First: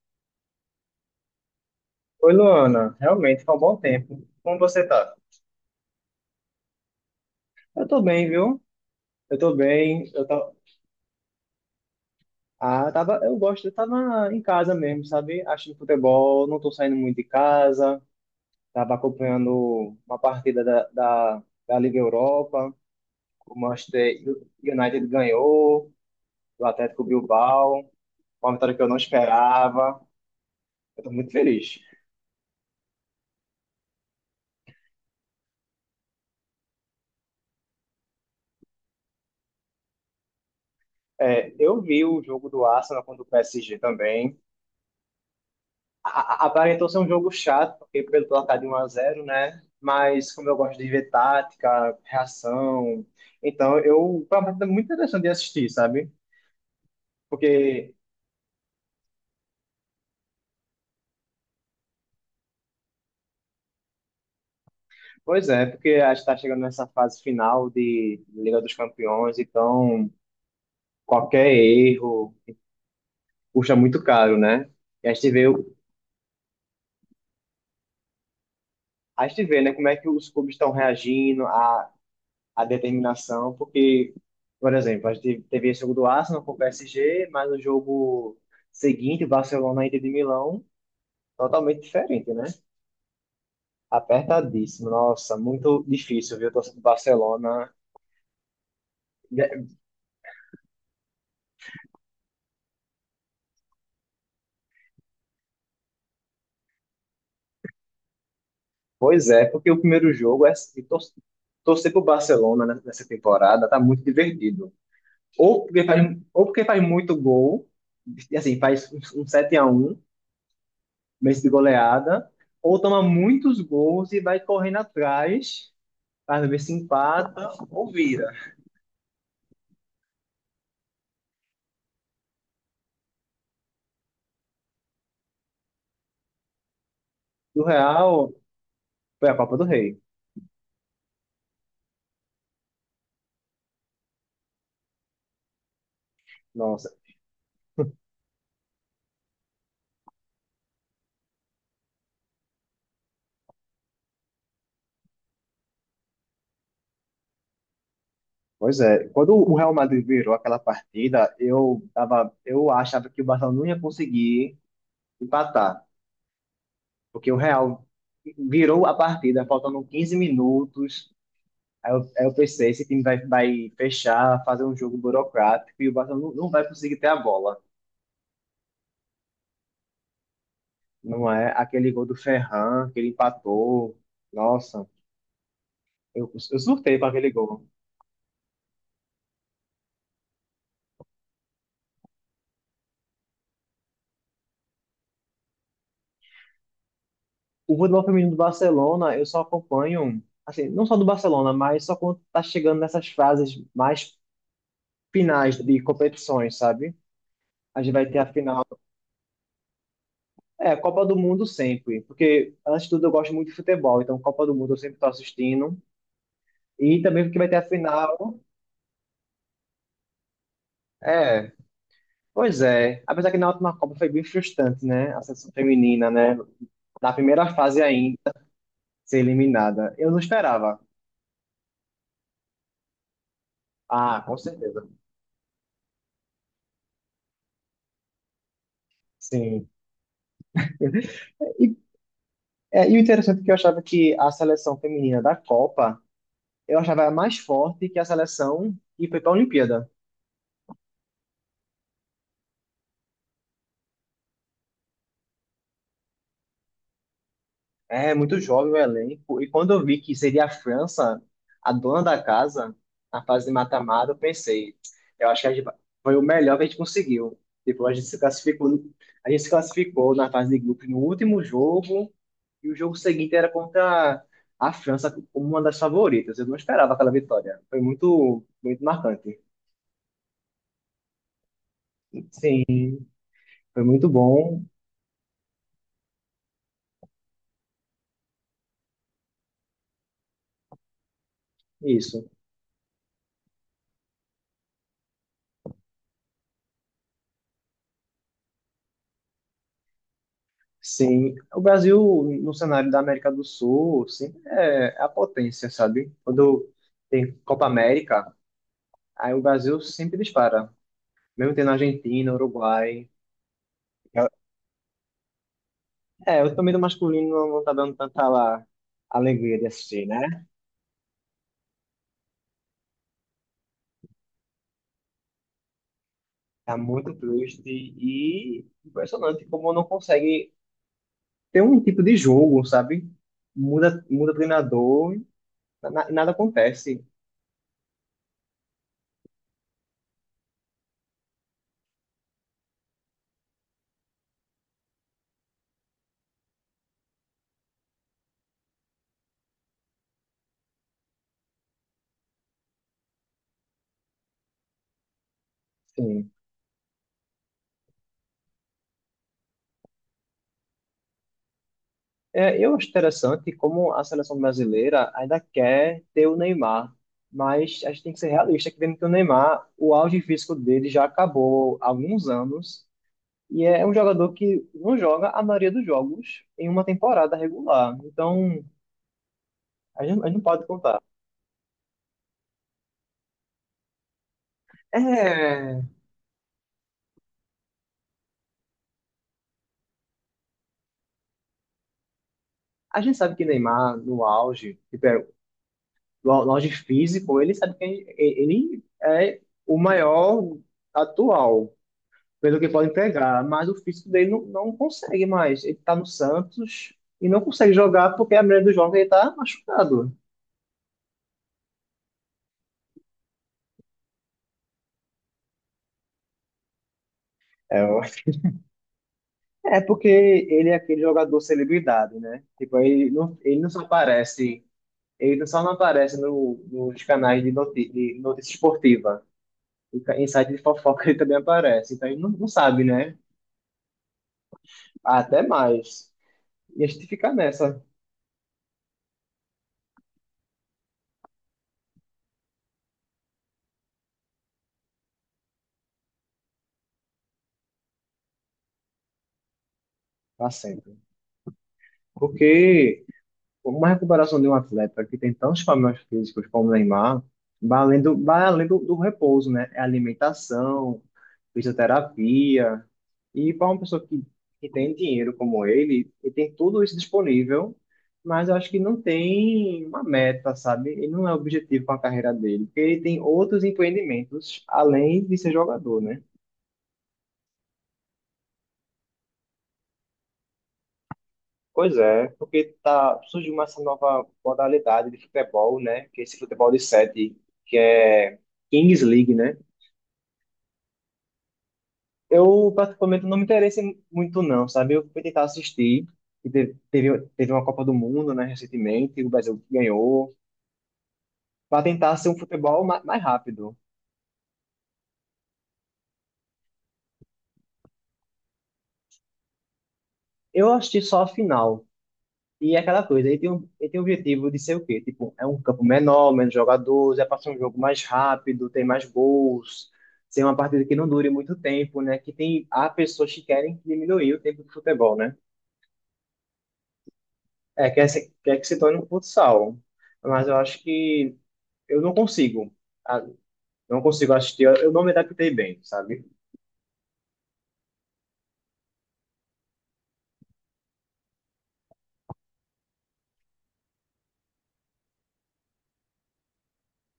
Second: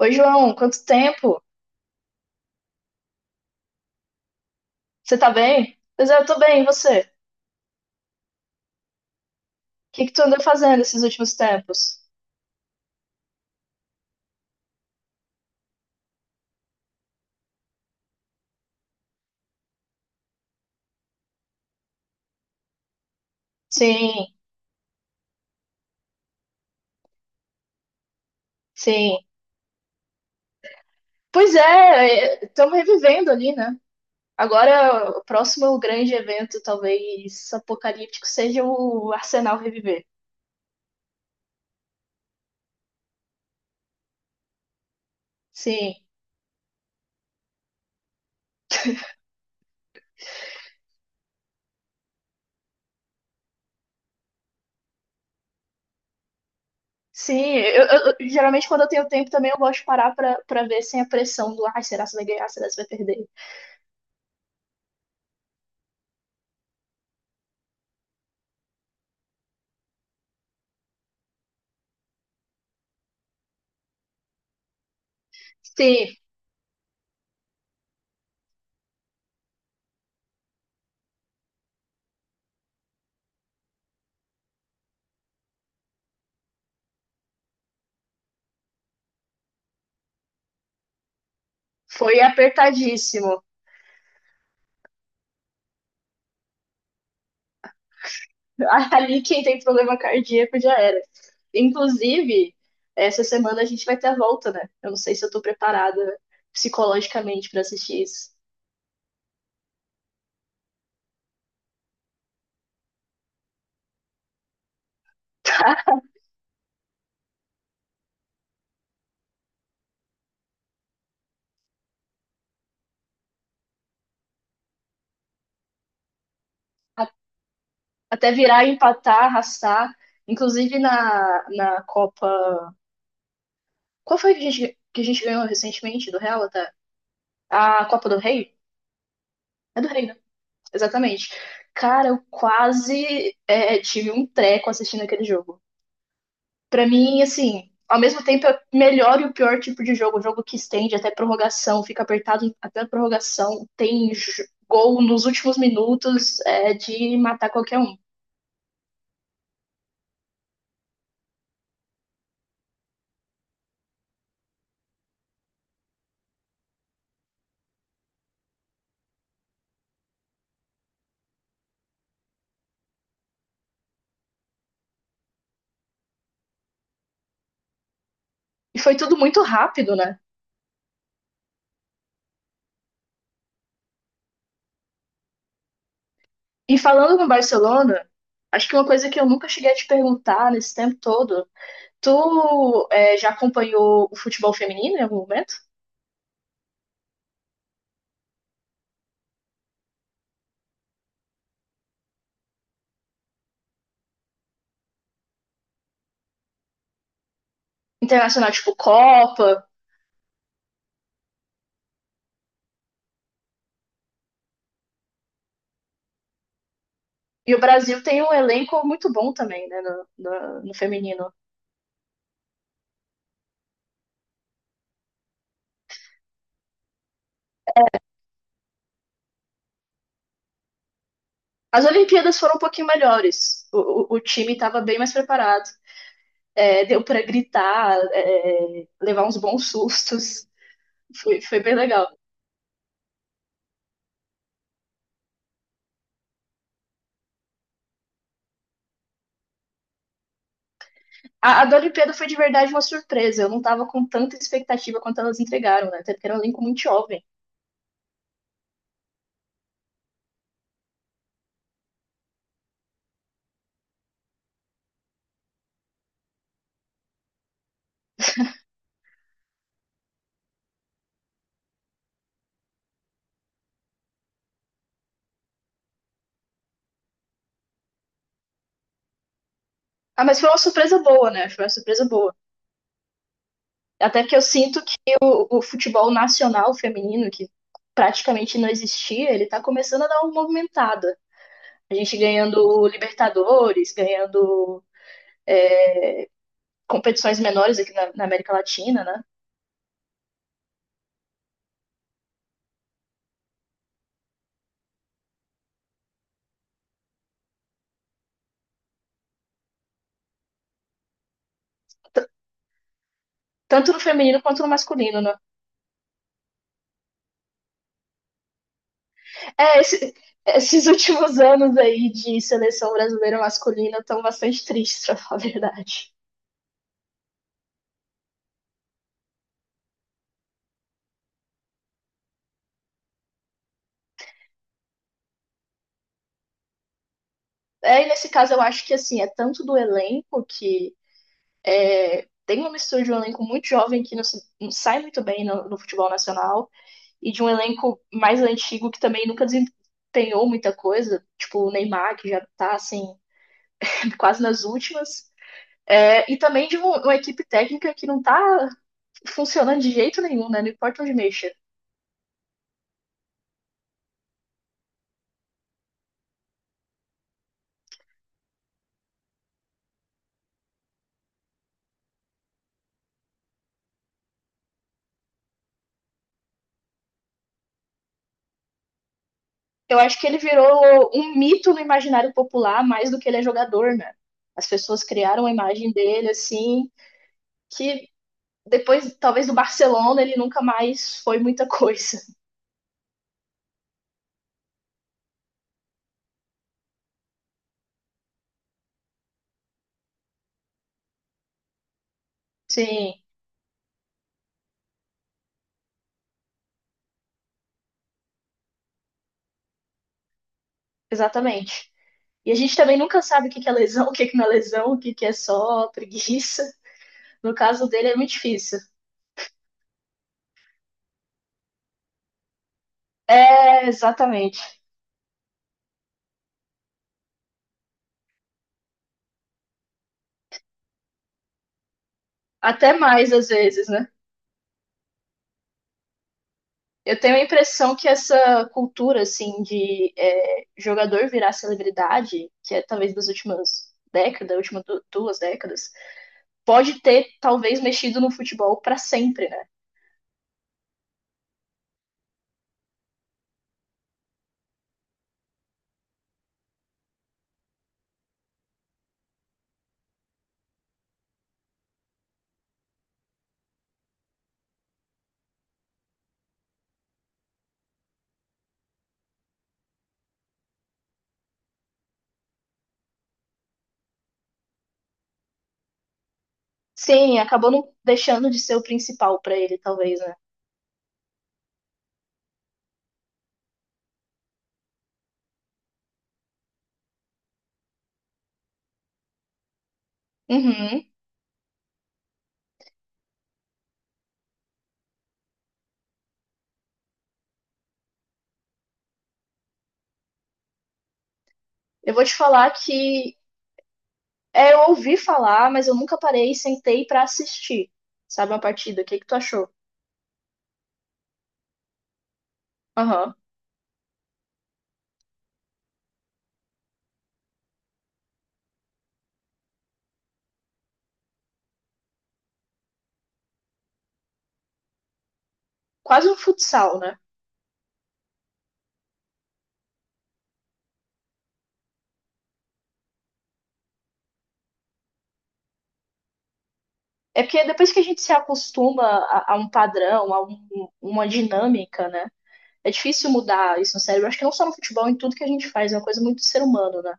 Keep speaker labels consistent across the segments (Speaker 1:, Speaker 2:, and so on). Speaker 1: Oi, João, quanto tempo?
Speaker 2: Oi, Luana. Realmente, foi um bom tempo. Como você tá?
Speaker 1: Você tá bem? Pois é, eu tô bem, e você? O
Speaker 2: Eu tô bem, viu? Eu tô
Speaker 1: que
Speaker 2: bem.
Speaker 1: que tu andou fazendo esses últimos tempos?
Speaker 2: Ah, eu gosto. Eu tava em casa mesmo, sabe? Assistindo futebol, não tô saindo muito de casa. Tava acompanhando uma partida da Liga Europa. O
Speaker 1: Sim,
Speaker 2: Manchester United ganhou, o Atlético Bilbao. Uma vitória que eu não
Speaker 1: sim.
Speaker 2: esperava. Eu tô muito
Speaker 1: Pois
Speaker 2: feliz.
Speaker 1: é, estamos revivendo ali, né? Agora, o próximo grande evento, talvez apocalíptico, seja o Arsenal reviver.
Speaker 2: É, eu vi o jogo do Arsenal contra o PSG também.
Speaker 1: Sim,
Speaker 2: Aparentou ser um jogo chato, porque pelo placar de 1-0, né? Mas como eu gosto de ver tática, reação, então eu foi uma partida muito interessante de assistir, sabe?
Speaker 1: sim.
Speaker 2: Porque,
Speaker 1: Geralmente, quando eu tenho tempo também, eu gosto de parar pra ver sem a pressão do ai, será que você vai ganhar? Será que você vai perder?
Speaker 2: Pois é, porque a gente está chegando nessa fase final de Liga dos Campeões, então qualquer erro custa muito caro, né? E a gente vê,
Speaker 1: Sim,
Speaker 2: a gente vê, né, como é que os clubes estão reagindo, a determinação, porque, por exemplo, a gente teve esse jogo do Arsenal com o PSG, mas o jogo seguinte, Barcelona e Inter de Milão, totalmente
Speaker 1: foi
Speaker 2: diferente, né?
Speaker 1: apertadíssimo.
Speaker 2: Apertadíssimo. Nossa, muito difícil, viu, torcer pro Barcelona.
Speaker 1: Ali quem tem
Speaker 2: É,
Speaker 1: problema cardíaco já era. Inclusive, essa semana a gente vai ter a volta, né? Eu não sei se eu tô preparada psicologicamente pra assistir isso.
Speaker 2: pois é, porque o primeiro jogo é se torcer pro Barcelona, né, nessa temporada, tá muito divertido. Ou porque faz, ou porque faz muito gol, e assim, faz um 7-1 mês de goleada, ou toma muitos gols e vai correndo atrás para ver se
Speaker 1: A-
Speaker 2: empata ou vira.
Speaker 1: Até virar, empatar, arrastar. Inclusive na Copa. Qual foi que que a gente ganhou recentemente do Real até?
Speaker 2: Do
Speaker 1: A Copa do
Speaker 2: Real,
Speaker 1: Rei?
Speaker 2: foi a Copa do
Speaker 1: É do
Speaker 2: Rei.
Speaker 1: Rei, né? Exatamente. Cara, eu quase tive um treco assistindo aquele jogo. Pra
Speaker 2: Nossa.
Speaker 1: mim, assim, ao mesmo tempo é o melhor e o pior tipo de jogo. Jogo que estende até prorrogação, fica apertado até a prorrogação, tem gol nos últimos minutos, é de matar qualquer um.
Speaker 2: Pois é, quando o Real Madrid virou aquela partida, eu tava, eu achava que o Barcelona não ia conseguir empatar, porque o Real virou a partida, faltando 15 minutos. Aí eu pensei, esse time vai, vai fechar, fazer um jogo burocrático e o Barcelona não vai conseguir ter a bola.
Speaker 1: E foi tudo muito rápido, né?
Speaker 2: Não é aquele gol do Ferran, que ele empatou. Nossa, eu
Speaker 1: E
Speaker 2: surtei para
Speaker 1: falando no
Speaker 2: aquele gol.
Speaker 1: Barcelona, acho que uma coisa que eu nunca cheguei a te perguntar nesse tempo todo, tu já acompanhou o futebol feminino em algum momento?
Speaker 2: O futebol feminino do Barcelona, eu só acompanho, assim, não só do Barcelona, mas só quando tá chegando nessas fases mais finais de competições, sabe? A gente vai ter a
Speaker 1: Internacional,
Speaker 2: final.
Speaker 1: tipo Copa?
Speaker 2: É, Copa do Mundo sempre, porque antes de tudo eu gosto muito de futebol, então Copa do Mundo eu sempre tô assistindo. E também porque vai
Speaker 1: E
Speaker 2: ter
Speaker 1: o
Speaker 2: a
Speaker 1: Brasil tem um
Speaker 2: final.
Speaker 1: elenco muito bom também, né, no feminino.
Speaker 2: É, pois é. Apesar que na última Copa foi bem frustrante, né? A seleção feminina, né? Na primeira fase ainda, ser eliminada. Eu não esperava.
Speaker 1: As Olimpíadas foram um pouquinho melhores. O
Speaker 2: Ah, com
Speaker 1: time estava
Speaker 2: certeza.
Speaker 1: bem mais preparado. É, deu para gritar, é, levar uns
Speaker 2: Sim.
Speaker 1: bons sustos. Foi
Speaker 2: E
Speaker 1: bem legal.
Speaker 2: É, e o interessante é que eu achava que a seleção feminina da Copa, eu achava mais forte que a seleção que foi para a Olimpíada.
Speaker 1: A da Olimpíada foi de verdade uma surpresa. Eu não estava com tanta expectativa quanto elas entregaram, né? Até porque era um elenco muito jovem.
Speaker 2: É muito jovem o elenco. E quando eu vi que seria a França, a dona da casa, na fase de mata-mata, eu pensei, eu acho que foi o melhor que a gente conseguiu. Tipo, a gente se classificou, a gente se classificou na fase de grupos no último jogo, e o jogo seguinte era contra a França como uma das favoritas. Eu não esperava aquela vitória. Foi muito, muito marcante.
Speaker 1: Ah, mas foi uma surpresa boa, né? Foi uma surpresa boa.
Speaker 2: Sim, foi muito
Speaker 1: Até que eu
Speaker 2: bom.
Speaker 1: sinto que o futebol nacional feminino, que praticamente não existia, ele está começando a dar uma movimentada. A gente
Speaker 2: Isso,
Speaker 1: ganhando Libertadores, ganhando competições menores aqui na América Latina, né?
Speaker 2: sim. O Brasil, no cenário da América do Sul, sempre é a potência, sabe? Quando tem Copa América, aí o Brasil sempre dispara. Mesmo tendo Argentina, Uruguai.
Speaker 1: Tanto no feminino quanto no masculino, né?
Speaker 2: É, o torneio do masculino não tá dando tanta, lá, alegria de
Speaker 1: É,
Speaker 2: assistir,
Speaker 1: esse,
Speaker 2: né?
Speaker 1: esses últimos anos aí de seleção brasileira masculina estão bastante tristes, pra falar a verdade.
Speaker 2: Tá muito triste e impressionante como não consegue ter um tipo de jogo, sabe? Muda, muda treinador e nada acontece.
Speaker 1: É, e nesse caso eu acho que assim, é tanto do elenco que tem uma mistura de um elenco muito jovem que não, não sai muito bem no futebol nacional e de um elenco mais antigo que também nunca desempenhou muita coisa, tipo o Neymar, que já tá assim, quase nas últimas.
Speaker 2: Sim.
Speaker 1: É, e também de uma equipe técnica que não tá funcionando de jeito nenhum, né? Não importa onde mexa.
Speaker 2: É, eu acho interessante como a seleção brasileira ainda quer ter o Neymar, mas a gente tem que ser realista, que vendo que o Neymar, o auge físico dele já acabou há alguns anos, e é um jogador que não joga a maioria dos jogos em uma temporada regular. Então,
Speaker 1: Eu
Speaker 2: a
Speaker 1: acho
Speaker 2: gente, a
Speaker 1: que
Speaker 2: gente
Speaker 1: ele
Speaker 2: não pode contar.
Speaker 1: virou um mito no imaginário popular mais do que ele é jogador, né? As pessoas criaram a
Speaker 2: É,
Speaker 1: imagem dele assim, que depois, talvez do Barcelona, ele nunca mais foi muita coisa.
Speaker 2: a gente sabe que Neymar, no auge, tipo, é, no auge físico, ele sabe que ele é o maior atual. Pelo que pode
Speaker 1: Sim,
Speaker 2: entregar, mas o físico dele não consegue mais. Ele tá no Santos e não consegue jogar porque a maioria dos jogos ele tá machucado.
Speaker 1: exatamente. E a gente também nunca sabe o que que é lesão, o que que não é lesão, o que que é só preguiça. No
Speaker 2: É,
Speaker 1: caso dele é muito difícil.
Speaker 2: é porque ele é aquele jogador celebridade, né? Tipo, ele não só
Speaker 1: É, exatamente.
Speaker 2: aparece, ele não só não aparece no, nos canais de notícia esportiva. E em site de fofoca ele também aparece, então ele não sabe,
Speaker 1: Até
Speaker 2: né?
Speaker 1: mais às vezes, né?
Speaker 2: Até mais. E a gente
Speaker 1: Eu
Speaker 2: fica
Speaker 1: tenho a
Speaker 2: nessa
Speaker 1: impressão que essa cultura, assim, de jogador virar celebridade, que é talvez das últimas décadas, últimas duas décadas, pode ter talvez mexido no futebol pra sempre, né?
Speaker 2: pra sempre. Porque uma recuperação de um atleta que tem tantos problemas físicos como o Neymar, vai além do repouso, né? É alimentação, fisioterapia. E para uma pessoa que tem dinheiro como ele tem tudo isso disponível, mas eu acho que não tem uma meta, sabe? Ele não é objetivo com a carreira dele, porque ele tem outros empreendimentos além de ser jogador, né?
Speaker 1: Sim, acabou não deixando de ser o principal pra ele, talvez, né?
Speaker 2: Pois é, porque tá, surgiu essa nova modalidade de futebol, né? Que é esse futebol de sete, que é Kings League, né?
Speaker 1: Uhum.
Speaker 2: Eu, particularmente, não me interessei muito, não, sabe? Eu fui tentar assistir, e teve uma Copa do Mundo, né, recentemente, o Brasil ganhou, para
Speaker 1: Eu
Speaker 2: tentar
Speaker 1: vou
Speaker 2: ser
Speaker 1: te
Speaker 2: um
Speaker 1: falar
Speaker 2: futebol mais
Speaker 1: que
Speaker 2: rápido.
Speaker 1: eu ouvi falar, mas eu nunca parei e sentei pra assistir, sabe, uma partida. O que que tu achou?
Speaker 2: Eu assisti só a final, e é aquela coisa,
Speaker 1: Aham.
Speaker 2: ele tem um objetivo de ser o quê? Tipo, é um campo menor, menos jogadores, é para ser um jogo mais rápido, tem mais gols, ser uma partida que não dure muito tempo, né? Que tem, há pessoas que querem diminuir o tempo do futebol, né?
Speaker 1: Quase um futsal, né?
Speaker 2: É, quer, quer que se torne um futsal. Mas eu acho que eu não consigo. ah, Não consigo assistir, eu não me adaptei bem, sabe?
Speaker 1: É porque depois que a gente se acostuma a um padrão, a uma dinâmica, né? É difícil mudar isso no cérebro. Acho que não só no futebol, em tudo que a gente faz. É uma coisa muito do ser humano, né?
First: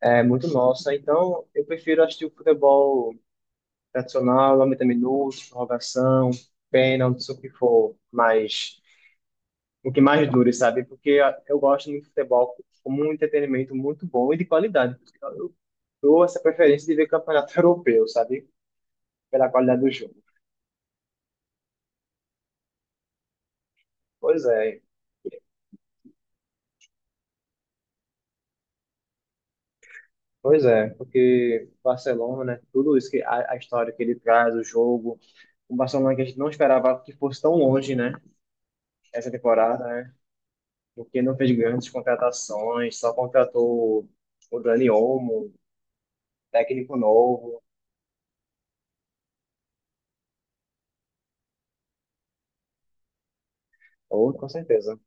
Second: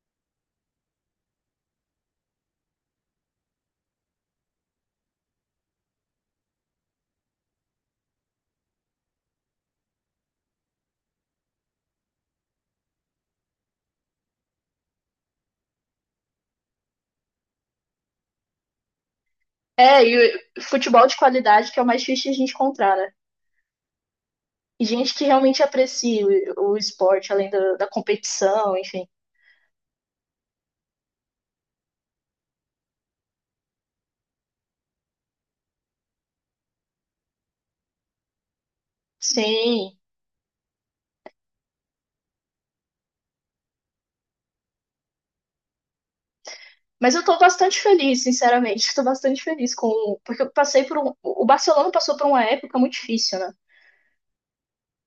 Speaker 2: É muito nossa, então eu prefiro assistir o futebol tradicional, 90 minutos, prorrogação, pênalti, o que for, mas o que mais dure, sabe? Porque eu gosto muito de futebol como um entretenimento muito bom e de qualidade. Por isso que eu dou essa preferência de ver campeonato europeu, sabe? Pela qualidade do
Speaker 1: É, e
Speaker 2: jogo.
Speaker 1: o futebol de qualidade que é o mais difícil de a gente encontrar, né?
Speaker 2: Pois é,
Speaker 1: E gente que realmente aprecia o esporte, além da competição, enfim.
Speaker 2: pois é, porque Barcelona, né? Tudo isso que a história que ele traz, o jogo, o Barcelona que a gente não esperava que fosse tão longe, né? Essa temporada,
Speaker 1: Sim.
Speaker 2: né? Porque não fez grandes contratações, só contratou o Dani Olmo, técnico
Speaker 1: Mas eu tô
Speaker 2: novo.
Speaker 1: bastante feliz, sinceramente. Tô bastante feliz com. Porque eu passei por um. O Barcelona passou por uma época muito difícil, né?
Speaker 2: Ou,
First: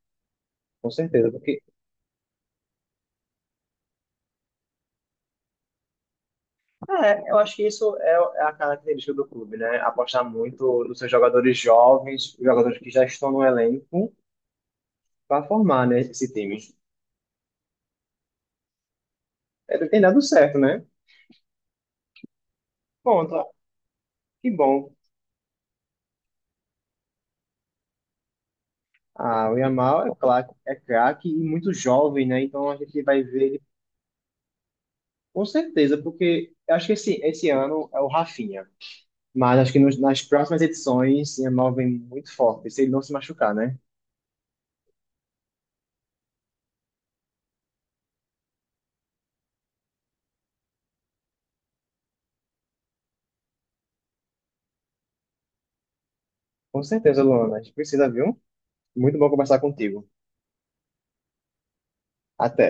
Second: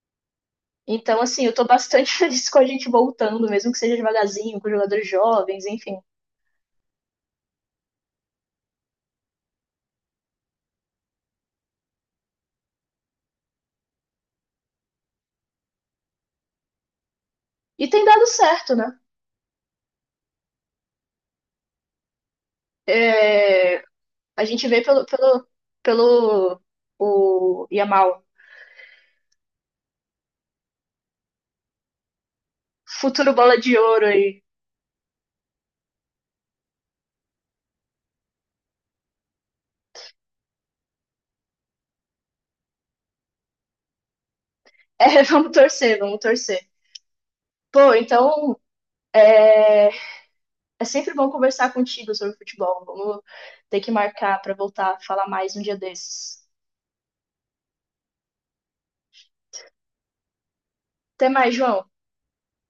Speaker 2: com
Speaker 1: Então,
Speaker 2: certeza,
Speaker 1: assim, eu tô bastante feliz com a gente voltando, mesmo que seja devagarzinho, com jogadores jovens, enfim.
Speaker 2: é, eu acho que isso é a característica do clube, né? Apostar muito nos seus jogadores jovens, jogadores que já estão no elenco, para formar, né, esse time.
Speaker 1: E tem dado certo, né?
Speaker 2: Ele tem dado certo, né? Ponto.
Speaker 1: É, a
Speaker 2: Que
Speaker 1: gente vê
Speaker 2: bom.
Speaker 1: pelo o Yamal,
Speaker 2: Ah, o Yamal é craque e muito jovem, né? Então a gente vai
Speaker 1: futuro
Speaker 2: ver
Speaker 1: bola
Speaker 2: ele,
Speaker 1: de ouro aí.
Speaker 2: com certeza, porque eu acho que esse ano é o Rafinha. Mas acho que nas próximas edições, o Yamal vem muito forte, se ele não se machucar, né?
Speaker 1: É, vamos torcer, vamos torcer. Pô, então é sempre bom conversar contigo sobre futebol. Vamos ter que marcar pra voltar a falar mais um dia desses.
Speaker 2: Com certeza, Luana. A gente precisa, viu? Muito bom conversar contigo.
Speaker 1: Até mais, João.
Speaker 2: Até.